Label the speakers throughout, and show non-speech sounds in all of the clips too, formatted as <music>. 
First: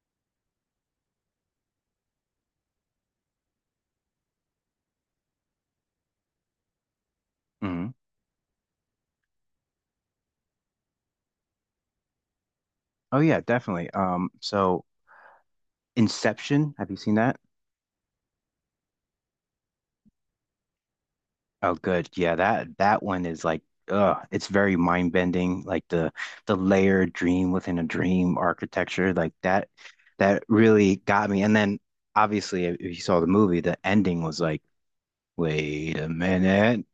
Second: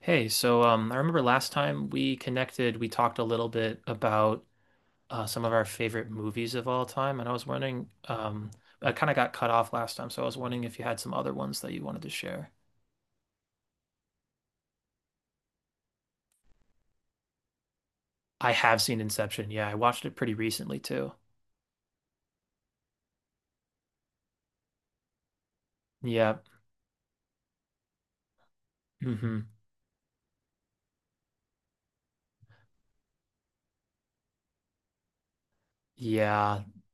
Speaker 1: Hey, so I remember last time we connected, we talked a little bit about some of our favorite movies of all time, and I was wondering,
Speaker 2: Hmm.
Speaker 1: I kind of got cut off last time, so I was wondering if you had some other ones that you wanted to share.
Speaker 2: Oh yeah, definitely. So Inception, have you seen that?
Speaker 1: I have seen Inception. Yeah, I watched it pretty recently too.
Speaker 2: Oh, good. Yeah, that one is like, it's very mind bending. Like the
Speaker 1: Yeah.
Speaker 2: the layered dream within a dream architecture, like
Speaker 1: Hmm.
Speaker 2: that really got me. And then obviously, if you saw the movie, the ending was like, wait a
Speaker 1: Yeah.
Speaker 2: minute.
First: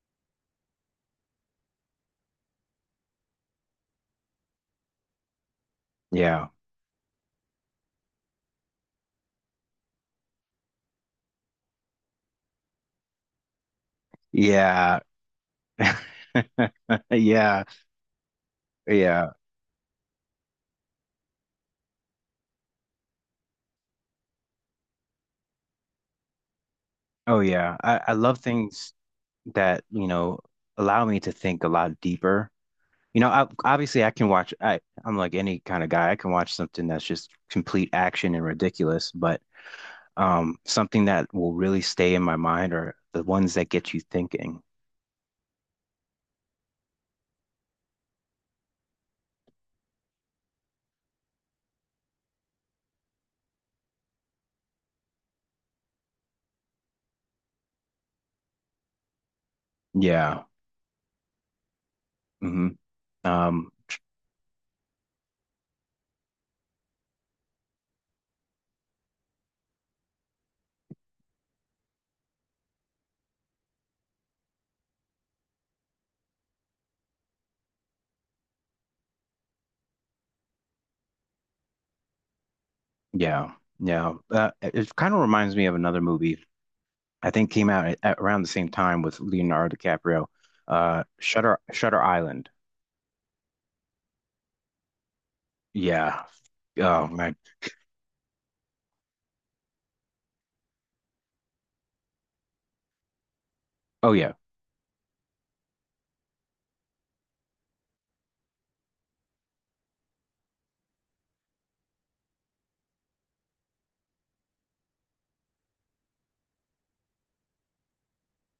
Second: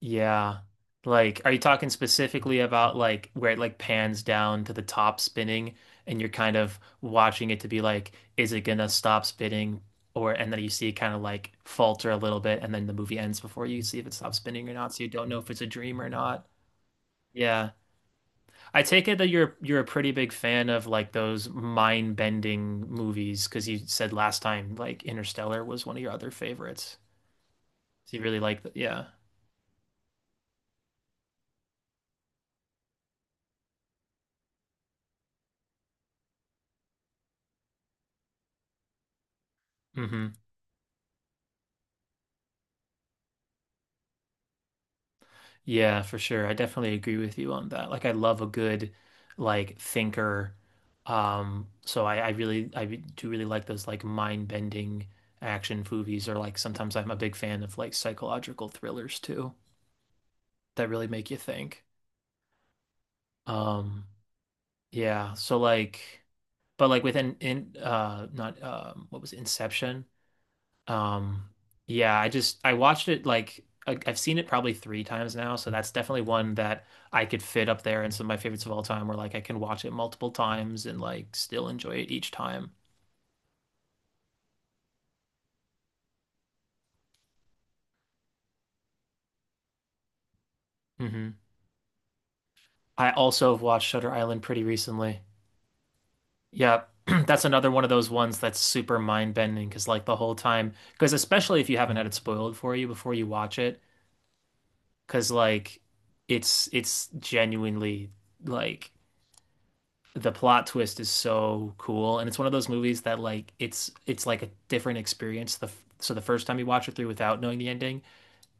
Speaker 1: Yeah. Like, are you talking specifically about like where it like pans down to the top spinning and you're
Speaker 2: Yeah,
Speaker 1: kind of watching it to be like, is it gonna stop spinning? Or and then you see it kind of like falter a little bit and then the movie ends before you see if it stops spinning or not,
Speaker 2: yeah,
Speaker 1: so you don't know if it's a dream or not.
Speaker 2: <laughs> yeah,
Speaker 1: Yeah. I take it that
Speaker 2: yeah.
Speaker 1: you're a pretty big fan of like those mind-bending movies because you said last time like Interstellar was one of your other favorites.
Speaker 2: Oh yeah, I
Speaker 1: So you
Speaker 2: love
Speaker 1: really like the,
Speaker 2: things
Speaker 1: yeah.
Speaker 2: that allow me to think a lot deeper. You know, I, obviously I can watch I'm like any kind of guy. I can watch something that's just complete action and ridiculous, but
Speaker 1: Mm-hmm.
Speaker 2: something that will really stay in my mind are the ones that get you thinking.
Speaker 1: Yeah, for sure. I definitely agree with you on that. Like I love a good like thinker. So I do really like those like mind-bending action movies or like sometimes I'm a big fan of like psychological thrillers too
Speaker 2: Yeah.
Speaker 1: that really make you think.
Speaker 2: Hmm. Um
Speaker 1: Um, yeah, so like but like within in not what was it, Inception? Um, yeah, I watched it like I've seen it probably three times now, so that's definitely one that I could fit up there in some of my favorites of all time, where like I can watch it multiple times and like still enjoy it each time.
Speaker 2: yeah. Yeah. It it kind of reminds me of another movie I think came out at around the same time with Leonardo DiCaprio. Uh
Speaker 1: Hmm.
Speaker 2: Shutter Shutter Island.
Speaker 1: I also have watched Shutter Island pretty recently.
Speaker 2: Yeah.
Speaker 1: Yeah, <clears throat>
Speaker 2: Oh my.
Speaker 1: that's another one of those ones that's super mind-bending because like the whole time, because especially if you haven't had it spoiled for you before you watch it,
Speaker 2: Oh yeah.
Speaker 1: because like it's genuinely like. The plot twist is so cool, and it's one of those movies that like it's like a different experience the so the first time you watch it through without knowing the ending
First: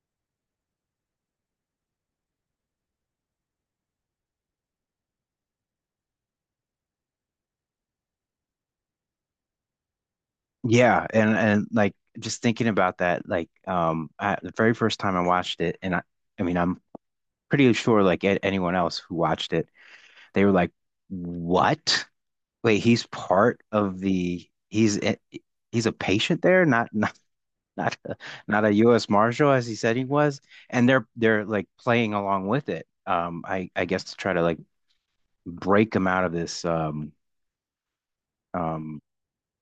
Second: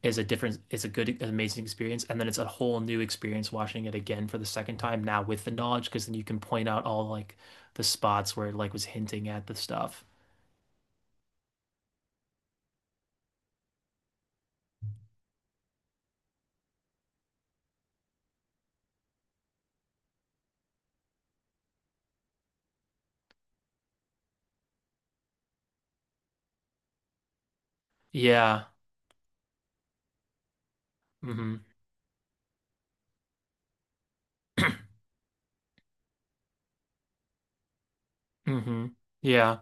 Speaker 1: is a different is a good an amazing experience, and then it's a whole new experience watching it again for the second time now with the knowledge because then you can point out all like the spots where it like was hinting at the stuff.
Speaker 2: Yeah, and like just thinking about that, like I, the very first time I watched it, and I mean, I'm pretty sure like anyone else who watched it, they were like "What? Wait, he's part of the he's a patient there, not <laughs> not not not
Speaker 1: Yeah.
Speaker 2: a U.S. Marshal as he said he was," and they're
Speaker 1: Mm-hmm.
Speaker 2: like playing along with it. I guess to try to like break him out of this.
Speaker 1: Mm-hmm.
Speaker 2: Um,
Speaker 1: Yeah.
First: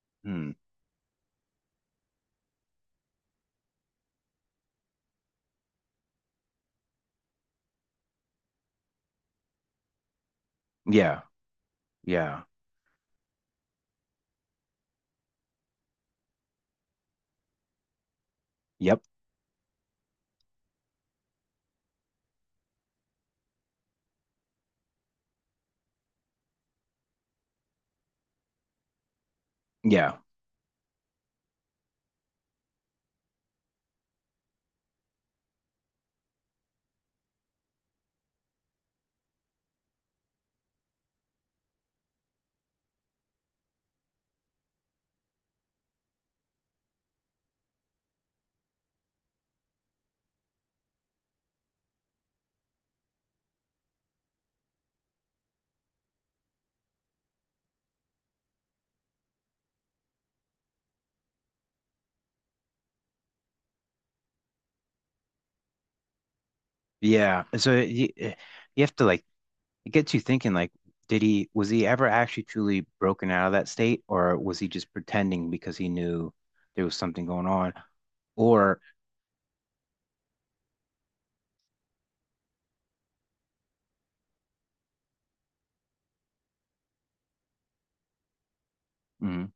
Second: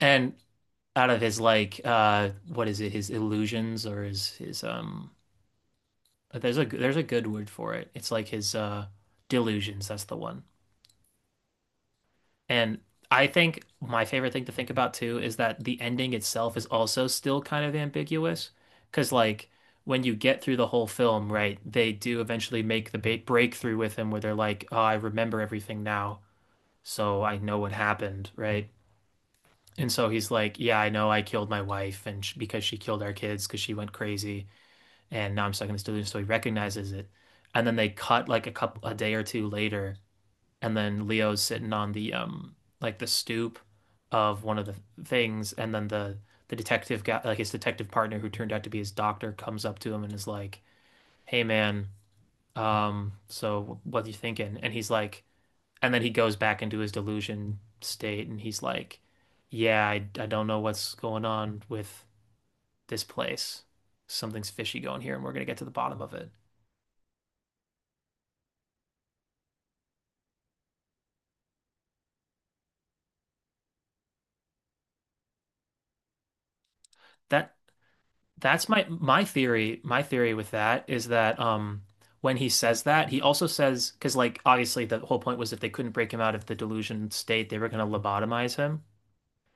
Speaker 1: And
Speaker 2: hmm.
Speaker 1: out of his like what is it, his illusions, or his but there's a good word for it. It's like his delusions, that's the one.
Speaker 2: Yeah, yeah,
Speaker 1: And I think my favorite thing to think about too is that the ending itself is also still kind of ambiguous
Speaker 2: yep,
Speaker 1: because like when you get through the whole film, right, they do eventually make the ba breakthrough with him where they're like, "Oh, I remember everything now, so I know what happened," right? And so
Speaker 2: yeah.
Speaker 1: he's like, "Yeah, I know I killed my wife and sh because she killed our kids because she went crazy. And now I'm stuck in this delusion." So he recognizes it, and then they cut like a couple a day or two later, and then Leo's sitting on the like the stoop of one of the things, and then the detective guy, like his detective partner, who turned out to be his doctor, comes up to him and is like, "Hey, man, so what are you thinking?" And he's like, and then he goes back into his delusion state, and he's like, "Yeah, I don't know what's going on with this place. Something's fishy going here, and we're gonna get to the bottom of it."
Speaker 2: Yeah. So you have to like it gets you thinking like did he was he ever actually truly broken out of that state or was he just pretending because he knew there was something going
Speaker 1: That
Speaker 2: on
Speaker 1: That's
Speaker 2: or
Speaker 1: my theory. My theory with that is that when he says that, he also says because like obviously the whole point was if they couldn't break him out of the delusion state, they were going to lobotomize him.
Speaker 2: mm,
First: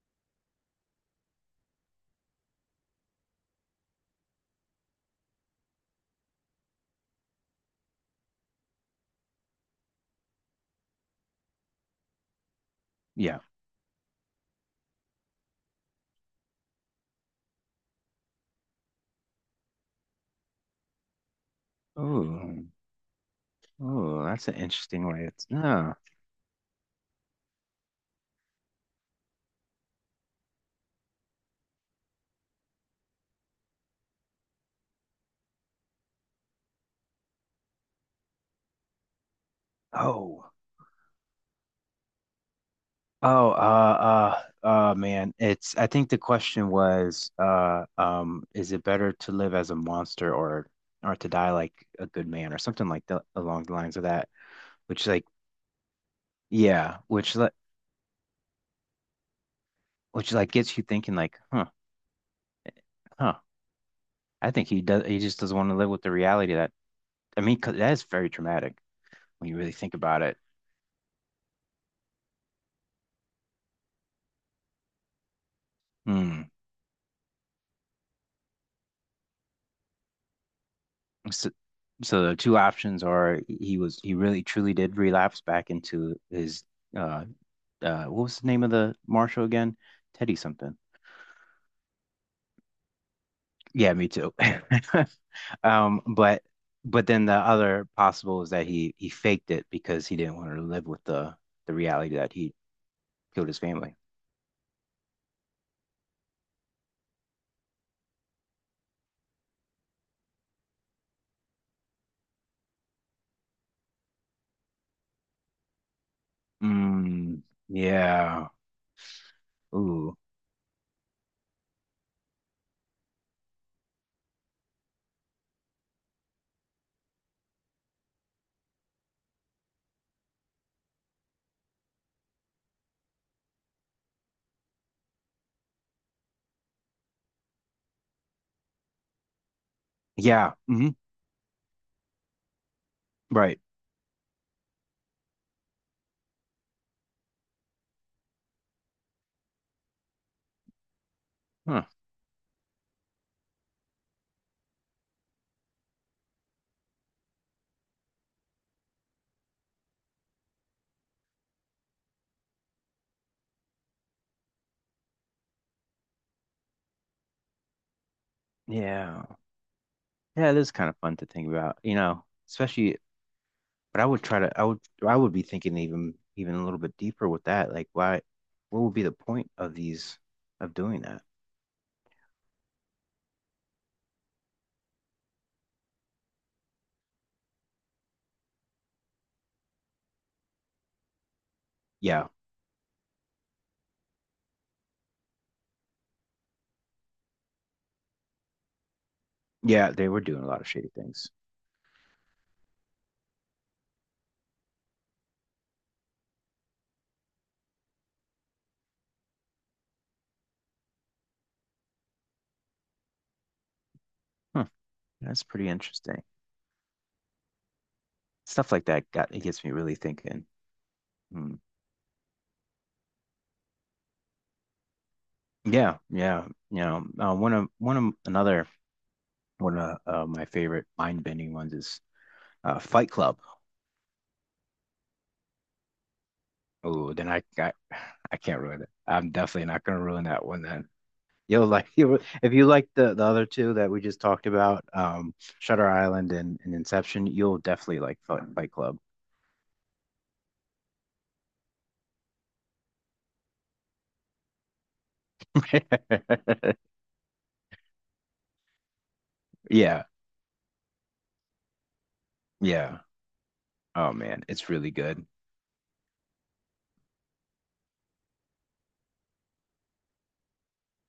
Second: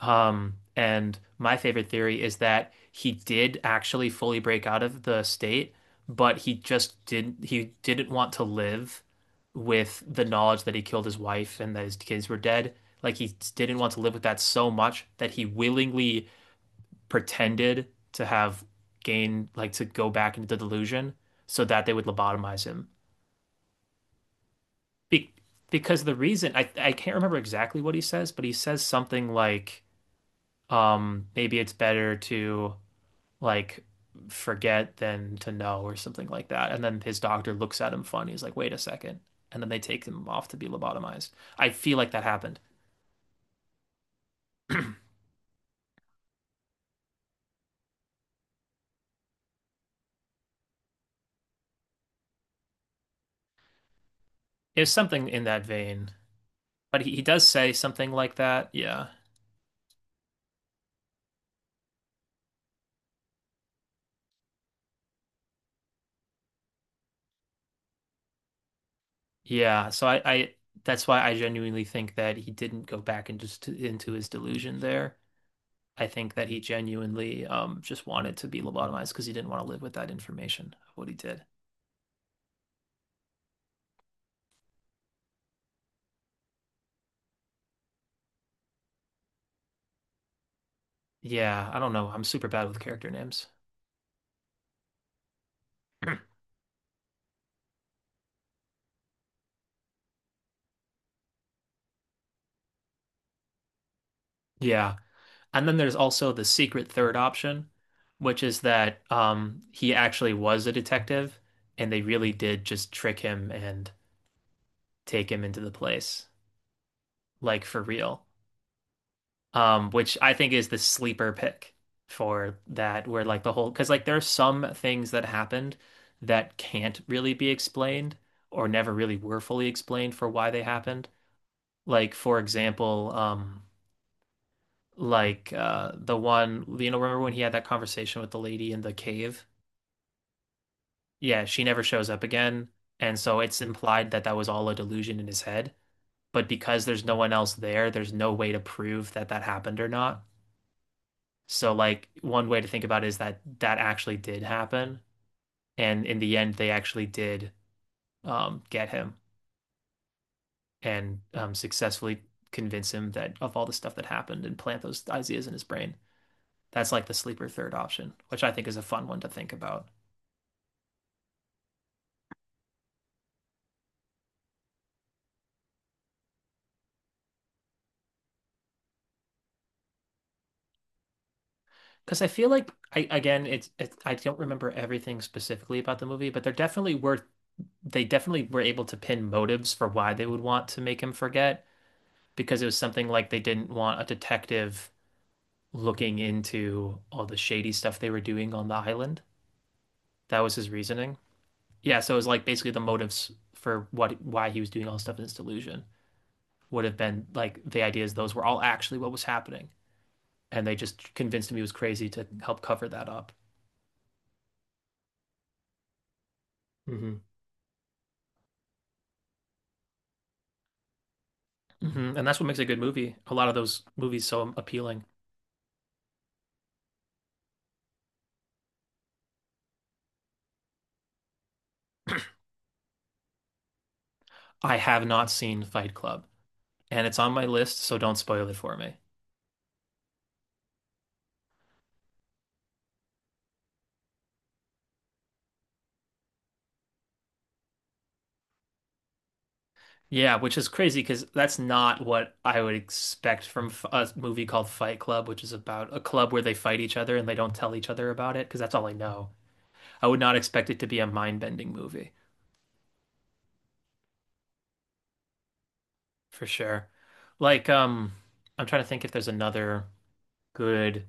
Speaker 1: And my favorite theory is that he did actually fully break out of the state, but he just didn't want to live with the knowledge that he killed his wife and that his kids were dead. Like he
Speaker 2: yeah.
Speaker 1: didn't want to live with that so much that he willingly pretended to have gained, like to go back into the delusion so that they would lobotomize
Speaker 2: Oh.
Speaker 1: him.
Speaker 2: Oh, that's an interesting way.
Speaker 1: Be
Speaker 2: It's no.
Speaker 1: because the reason I can't remember exactly what he says, but he says something like, maybe it's better to like forget than to know or something like that. And then his doctor looks at him funny. He's like, wait a second. And then they take him off
Speaker 2: Oh.
Speaker 1: to be lobotomized. I feel like that happened.
Speaker 2: Oh, man, it's I think the question was is it better to live as a monster or to die like a good man or something like that along the lines of that,
Speaker 1: It was
Speaker 2: which like
Speaker 1: something in that vein.
Speaker 2: yeah,
Speaker 1: But he does say something like that. Yeah.
Speaker 2: which like gets you thinking like, huh, huh. I think he does. He just doesn't want to live with the reality that I mean, 'cause that is very traumatic when you really
Speaker 1: Yeah,
Speaker 2: think
Speaker 1: so
Speaker 2: about it.
Speaker 1: I that's why I genuinely think that he didn't go back and just to, into his delusion there. I think that
Speaker 2: Hmm.
Speaker 1: he genuinely just wanted to be lobotomized because he didn't want to live with that information of what he did.
Speaker 2: So, so the two options are he was he really truly did relapse back into his uh what was the name of the marshal again? Teddy something.
Speaker 1: Yeah, I don't know. I'm super bad with character names.
Speaker 2: Yeah, me too. <laughs> Um,
Speaker 1: <clears throat>
Speaker 2: but but then the other possible is that he faked it because he didn't want to live with the reality that he killed his family.
Speaker 1: Yeah. And then there's also the secret third option, which is that he actually was a detective and they really did just trick him and take him into the place,
Speaker 2: Mm,
Speaker 1: like for real.
Speaker 2: yeah.
Speaker 1: Which
Speaker 2: Ooh.
Speaker 1: I think is the sleeper pick for that, where like the whole, because like there are some things that happened that can't really be explained or never really were fully explained for why they happened. Like, for example, the one, you know, remember when he had that conversation with the lady in the cave?
Speaker 2: Yeah. Hmm.
Speaker 1: Yeah, she never shows up again. And so
Speaker 2: Right.
Speaker 1: it's implied that that was all a delusion in his head. But because there's no one else there, there's no way to prove that that happened or not. So
Speaker 2: Huh.
Speaker 1: like one way to think about it is that that actually did happen, and in the end, they actually did get him and successfully convince him that of all the stuff that happened and plant those ideas in his brain. That's like the sleeper third option, which I think is a fun one to
Speaker 2: Yeah.
Speaker 1: think about.
Speaker 2: Yeah, it is kind of fun to think about, you know, especially, but I would try to, I would be thinking even, even a little bit deeper with that. Like, why, what would be the point of these, of doing that?
Speaker 1: Because I feel like I again, it's I don't remember everything specifically about the movie, but there definitely were they definitely were able to pin motives for why they would want to make him forget
Speaker 2: Yeah.
Speaker 1: because it was something like they didn't want a detective looking into all the shady stuff they were doing on the island.
Speaker 2: Yeah. They were
Speaker 1: That
Speaker 2: doing a
Speaker 1: was
Speaker 2: lot of
Speaker 1: his
Speaker 2: shady
Speaker 1: reasoning.
Speaker 2: things.
Speaker 1: Yeah, so it was like basically the motives for what why he was doing all this stuff in his delusion would have been like the ideas, those were all actually what was happening. And they just convinced him he was crazy to help cover that up.
Speaker 2: Huh. That's pretty interesting.
Speaker 1: Mhm.
Speaker 2: Stuff like that got, it gets me really thinking. Hmm.
Speaker 1: Hmm. And that's what makes a good movie. A lot of those movies so appealing.
Speaker 2: Yeah. Yeah. You know, one of another, one of my favorite mind-bending ones is Fight Club.
Speaker 1: I have not seen Fight Club, and
Speaker 2: Oh,
Speaker 1: it's
Speaker 2: then
Speaker 1: on my list, so don't
Speaker 2: I
Speaker 1: spoil it
Speaker 2: can't
Speaker 1: for
Speaker 2: ruin it.
Speaker 1: me.
Speaker 2: I'm definitely not gonna ruin that one then. You'll like <laughs> you if you like the other two that we just talked about, Shutter Island and Inception, you'll definitely like Fight Club.
Speaker 1: Yeah, which is crazy because that's not what I would expect from a movie called Fight Club, which is about a club where they
Speaker 2: <laughs>
Speaker 1: fight each other and they don't tell each other about it because that's all I know.
Speaker 2: Yeah,
Speaker 1: I would not expect it to be a mind-bending movie
Speaker 2: yeah. Oh man, it's really good.
Speaker 1: for sure. Like, I'm trying to think if there's another good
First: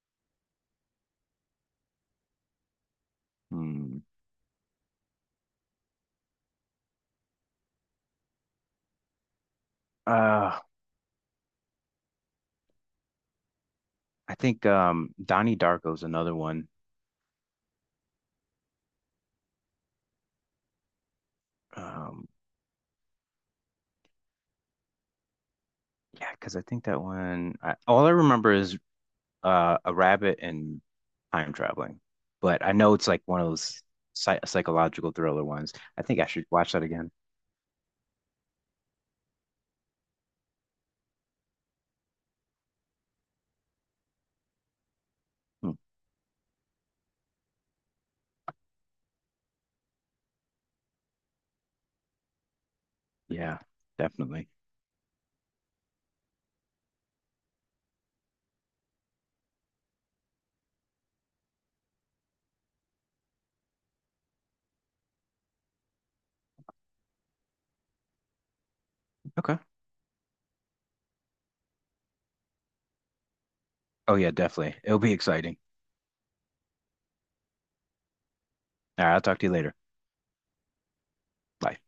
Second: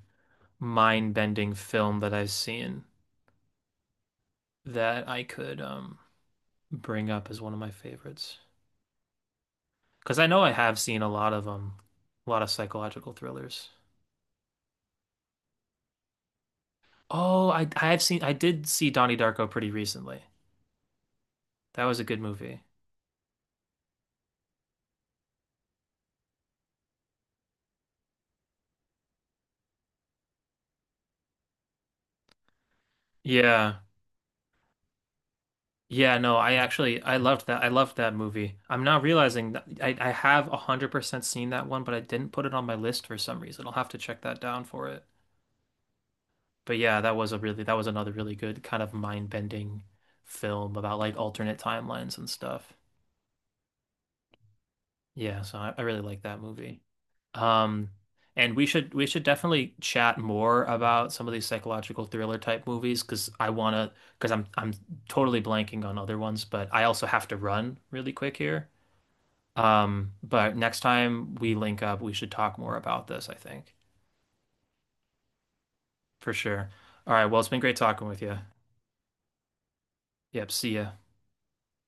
Speaker 1: mind-bending film that I've seen
Speaker 2: Hmm.
Speaker 1: that I could bring up as one of my favorites because I know I
Speaker 2: Uh,
Speaker 1: have seen a lot of psychological thrillers.
Speaker 2: I think Donnie Darko's another one.
Speaker 1: Oh, I did see Donnie Darko pretty recently. That was a good
Speaker 2: Um,
Speaker 1: movie.
Speaker 2: yeah, because I think that one I, all I remember is a rabbit and time traveling, but I know it's like one of
Speaker 1: Yeah.
Speaker 2: those psychological thriller ones. I
Speaker 1: Yeah,
Speaker 2: think I
Speaker 1: no,
Speaker 2: should
Speaker 1: I
Speaker 2: watch that
Speaker 1: actually
Speaker 2: again.
Speaker 1: I loved that. I loved that movie. I'm now realizing that I have 100% seen that one, but I didn't put it on my list for some reason. I'll have to check that down for it.
Speaker 2: Hmm.
Speaker 1: But yeah, that was another really good kind of mind-bending film about like alternate timelines and stuff.
Speaker 2: Yeah, definitely.
Speaker 1: Yeah, so I really like that movie. Um, and we should definitely chat more about some of these psychological thriller type movies because I wanna because I'm totally blanking on other ones, but I also have to run really quick here.
Speaker 2: Okay.
Speaker 1: But next time we link up, we should talk more about this, I think,
Speaker 2: Oh yeah, definitely. It'll be exciting.
Speaker 1: for sure. All right, well, it's been great talking with you.
Speaker 2: All right, I'll talk to you later.
Speaker 1: Yep, see ya.
Speaker 2: Bye.